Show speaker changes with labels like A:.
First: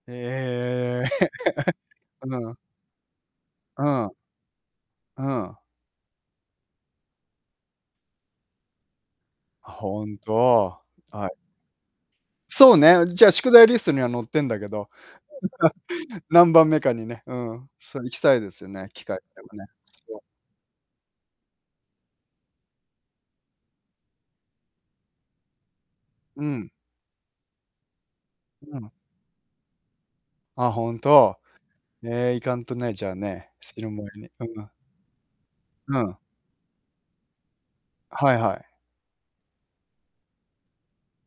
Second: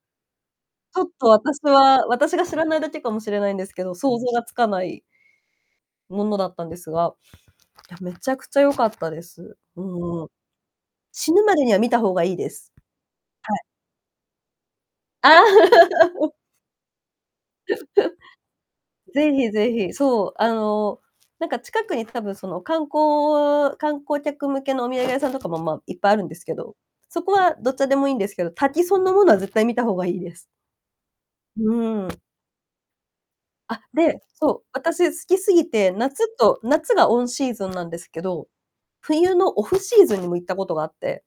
A: ち
B: え
A: ょ
B: え。
A: っと私 は私が
B: う
A: 知
B: ん。
A: らないだけかもしれないんです
B: う
A: けど、
B: ん。
A: 想像がつかない
B: うん。
A: ものだったんですが、いや、めちゃくちゃよかったです。
B: 本
A: うん。
B: 当、はい。
A: 死ぬまでには見た方がいいです。
B: そうね、じゃあ宿
A: はい。
B: 題リストには載ってんだけど、何番目かにね、うん、そう、行きたいですよね、機会
A: ぜ
B: でも
A: ひ
B: ね。
A: ぜひ、
B: そう。
A: そう、あの、なんか近くに多分その観光観光客向けのお土産屋さんとかも、ま、いっぱいあるんです
B: う
A: け
B: ん。
A: ど、そこはどっちでもいいんですけど、
B: う
A: 滝
B: ん。
A: そんなものは絶対見た方がいいです。
B: あ、本当。
A: うん。
B: え、行かんとね、じゃあね。死
A: あ、
B: ぬ前
A: で、
B: に、う
A: そう、
B: ん。
A: 私好きすぎて、
B: うん。
A: 夏と夏がオンシーズンなんですけ
B: はい
A: ど、
B: はい。
A: 冬のオフシーズンにも行ったことがあって